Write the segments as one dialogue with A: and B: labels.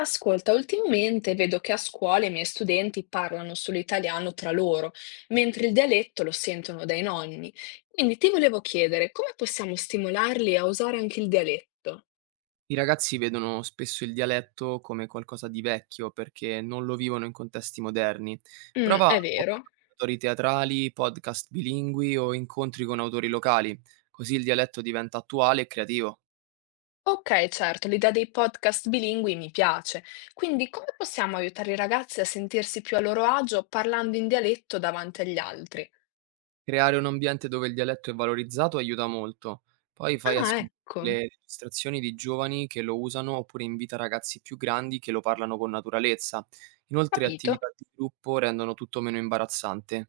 A: Ascolta, ultimamente vedo che a scuola i miei studenti parlano solo italiano tra loro, mentre il dialetto lo sentono dai nonni. Quindi ti volevo chiedere, come possiamo stimolarli a usare anche il dialetto?
B: I ragazzi vedono spesso il dialetto come qualcosa di vecchio perché non lo vivono in contesti moderni.
A: Mm,
B: Prova
A: è
B: con
A: vero.
B: autori teatrali, podcast bilingui o incontri con autori locali, così il dialetto diventa attuale e creativo.
A: Ok, certo, l'idea dei podcast bilingui mi piace. Quindi come possiamo aiutare i ragazzi a sentirsi più a loro agio parlando in dialetto davanti agli altri?
B: Creare un ambiente dove il dialetto è valorizzato aiuta molto. Poi fai
A: Ah,
B: ascoltare
A: ecco,
B: le registrazioni di giovani che lo usano oppure invita ragazzi più grandi che lo parlano con naturalezza. Inoltre
A: capito.
B: attività di gruppo rendono tutto meno imbarazzante.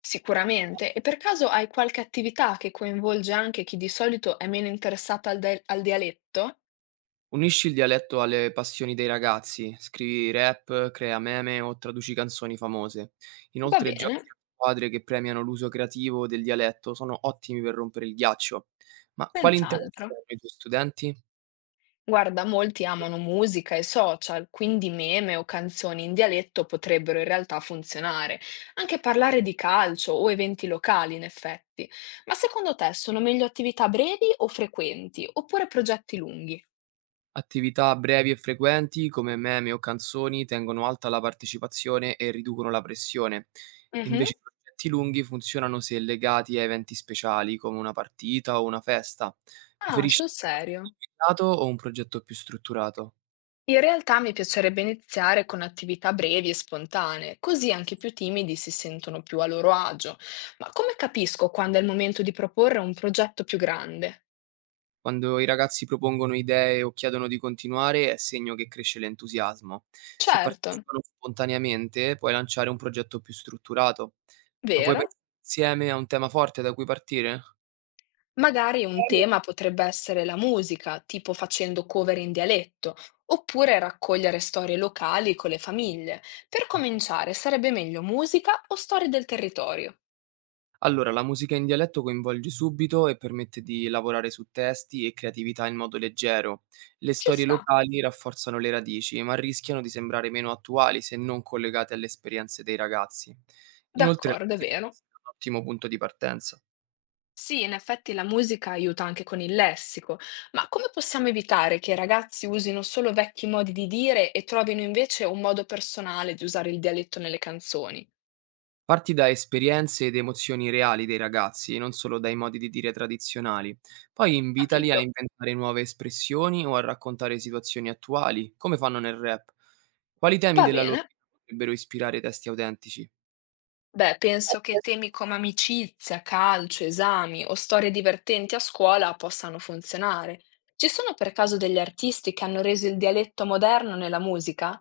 A: Sicuramente. E per caso hai qualche attività che coinvolge anche chi di solito è meno interessata al dialetto?
B: Unisci il dialetto alle passioni dei ragazzi, scrivi rap, crea meme o traduci canzoni famose.
A: Va
B: Inoltre
A: bene,
B: giochi a squadre che premiano l'uso creativo del dialetto sono ottimi per rompere il ghiaccio. Ma quali interessi
A: senz'altro,
B: hanno i tuoi studenti?
A: guarda, molti amano musica e social, quindi meme o canzoni in dialetto potrebbero in realtà funzionare. Anche parlare di calcio o eventi locali, in effetti. Ma secondo te sono meglio attività brevi o frequenti, oppure progetti lunghi?
B: Attività brevi e frequenti come meme o canzoni tengono alta la partecipazione e riducono la pressione.
A: Mhm.
B: Invece i progetti lunghi funzionano se legati a eventi speciali come una partita o una festa.
A: Ah,
B: Preferisci
A: sul
B: un progetto
A: serio?
B: limitato o un progetto più strutturato?
A: In realtà mi piacerebbe iniziare con attività brevi e spontanee, così anche i più timidi si sentono più a loro agio. Ma come capisco quando è il momento di proporre un progetto più grande?
B: Quando i ragazzi propongono idee o chiedono di continuare è segno che cresce l'entusiasmo. Se
A: Certo,
B: partecipano spontaneamente puoi lanciare un progetto più strutturato. Ma vuoi
A: vero?
B: pensare insieme a un tema forte da cui partire?
A: Magari un tema potrebbe essere la musica, tipo facendo cover in dialetto, oppure raccogliere storie locali con le famiglie. Per cominciare, sarebbe meglio musica o storie del territorio?
B: Allora, la musica in dialetto coinvolge subito e permette di lavorare su testi e creatività in modo leggero. Le
A: Ci
B: storie
A: sta,
B: locali rafforzano le radici, ma rischiano di sembrare meno attuali se non collegate alle esperienze dei ragazzi. Inoltre, la
A: d'accordo, è
B: musica può
A: vero.
B: essere un ottimo punto di partenza.
A: Sì, in effetti la musica aiuta anche con il lessico, ma come possiamo evitare che i ragazzi usino solo vecchi modi di dire e trovino invece un modo personale di usare il dialetto nelle canzoni?
B: Parti da esperienze ed emozioni reali dei ragazzi, non solo dai modi di dire tradizionali. Poi invitali a
A: Capito?
B: inventare nuove espressioni o a raccontare situazioni attuali, come fanno nel rap. Quali temi
A: Va
B: della loro
A: bene.
B: vita potrebbero ispirare testi autentici?
A: Beh, penso che temi come amicizia, calcio, esami o storie divertenti a scuola possano funzionare. Ci sono per caso degli artisti che hanno reso il dialetto moderno nella musica?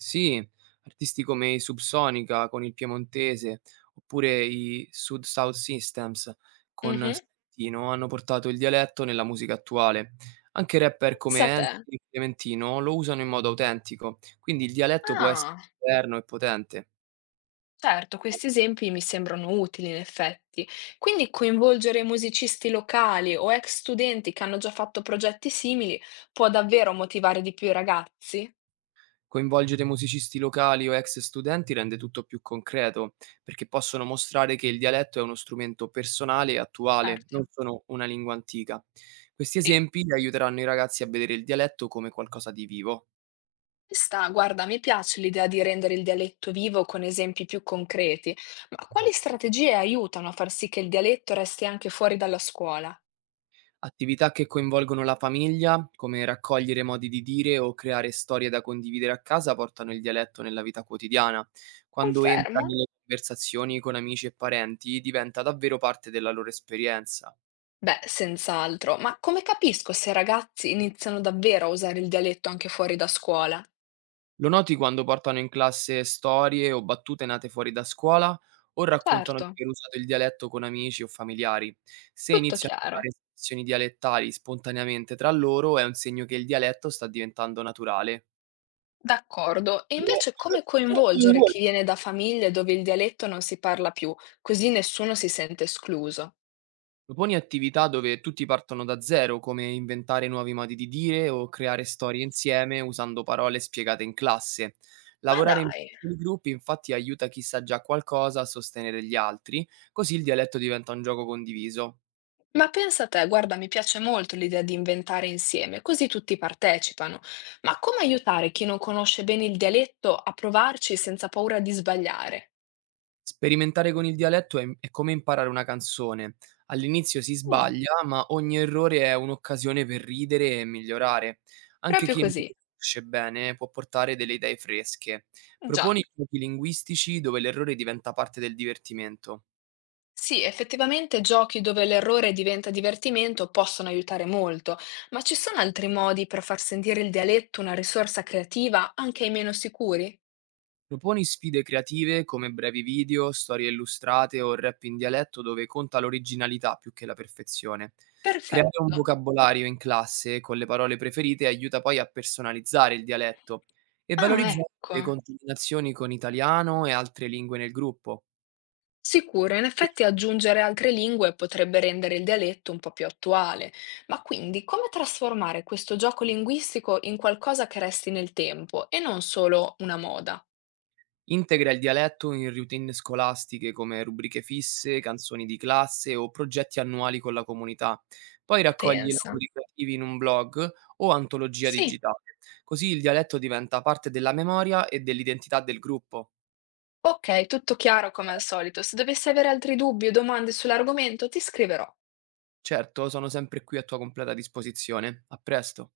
B: Sì, artisti come i Subsonica con il Piemontese, oppure i Sud South Systems con
A: Mhm.
B: Salentino hanno portato il dialetto nella musica attuale. Anche rapper come
A: Pensa te.
B: Enzi e Clementino lo usano in modo autentico, quindi il dialetto può essere
A: Ah.
B: moderno e potente.
A: Certo, questi esempi mi sembrano utili in effetti. Quindi coinvolgere musicisti locali o ex studenti che hanno già fatto progetti simili può davvero motivare di più i ragazzi?
B: Coinvolgere musicisti locali o ex studenti rende tutto più concreto, perché possono mostrare che il dialetto è uno strumento personale e attuale,
A: Certo.
B: non solo una lingua antica. Questi
A: Sì.
B: esempi aiuteranno i ragazzi a vedere il dialetto come qualcosa di vivo.
A: Sta, guarda, mi piace l'idea di rendere il dialetto vivo con esempi più concreti, ma quali strategie aiutano a far sì che il dialetto resti anche fuori dalla scuola?
B: Attività che coinvolgono la famiglia, come raccogliere modi di dire o creare storie da condividere a casa, portano il dialetto nella vita quotidiana. Quando entra
A: Confermo.
B: nelle conversazioni con amici e parenti, diventa davvero parte della loro esperienza.
A: Beh, senz'altro, ma come capisco se i ragazzi iniziano davvero a usare il dialetto anche fuori da scuola?
B: Lo noti quando portano in classe storie o battute nate fuori da scuola o raccontano di
A: Certo.
B: aver usato il dialetto con amici o familiari. Se
A: Tutto
B: iniziano a
A: chiaro,
B: usare espressioni dialettali spontaneamente tra loro, è un segno che il dialetto sta diventando naturale.
A: d'accordo. E invece come coinvolgere chi viene da famiglie dove il dialetto non si parla più, così nessuno si sente escluso?
B: Proponi attività dove tutti partono da zero, come inventare nuovi modi di dire o creare storie insieme usando parole spiegate in classe.
A: Ma
B: Lavorare in
A: dai,
B: piccoli gruppi infatti aiuta chi sa già qualcosa a sostenere gli altri, così il dialetto diventa un gioco condiviso.
A: ma pensa te, guarda, mi piace molto l'idea di inventare insieme, così tutti partecipano. Ma come aiutare chi non conosce bene il dialetto a provarci senza paura di sbagliare?
B: Sperimentare con il dialetto è come imparare una canzone. All'inizio si
A: Mm,
B: sbaglia, ma ogni errore è un'occasione per ridere e migliorare. Anche
A: proprio
B: chi non
A: così,
B: lo conosce bene può portare delle idee fresche.
A: già.
B: Proponi giochi linguistici dove l'errore diventa parte del divertimento.
A: Sì, effettivamente giochi dove l'errore diventa divertimento possono aiutare molto, ma ci sono altri modi per far sentire il dialetto una risorsa creativa anche ai meno sicuri?
B: Proponi sfide creative come brevi video, storie illustrate o rap in dialetto dove conta l'originalità più che la perfezione. Creare un
A: Perfetto.
B: vocabolario in classe con le parole preferite aiuta poi a personalizzare il dialetto e
A: Ah,
B: valorizzare
A: ecco.
B: le contaminazioni con italiano e altre lingue nel gruppo.
A: Sicuro, in effetti aggiungere altre lingue potrebbe rendere il dialetto un po' più attuale, ma quindi come trasformare questo gioco linguistico in qualcosa che resti nel tempo e non solo una moda?
B: Integra il dialetto in routine scolastiche come rubriche fisse, canzoni di classe o progetti annuali con la comunità. Poi
A: Ma
B: raccoglie i
A: pensa.
B: lavori creativi in un blog o antologia
A: Sì.
B: digitale. Così il dialetto diventa parte della memoria e dell'identità del gruppo.
A: Ok, tutto chiaro come al solito. Se dovessi avere altri dubbi o domande sull'argomento, ti scriverò.
B: Certo, sono sempre qui a tua completa disposizione. A presto.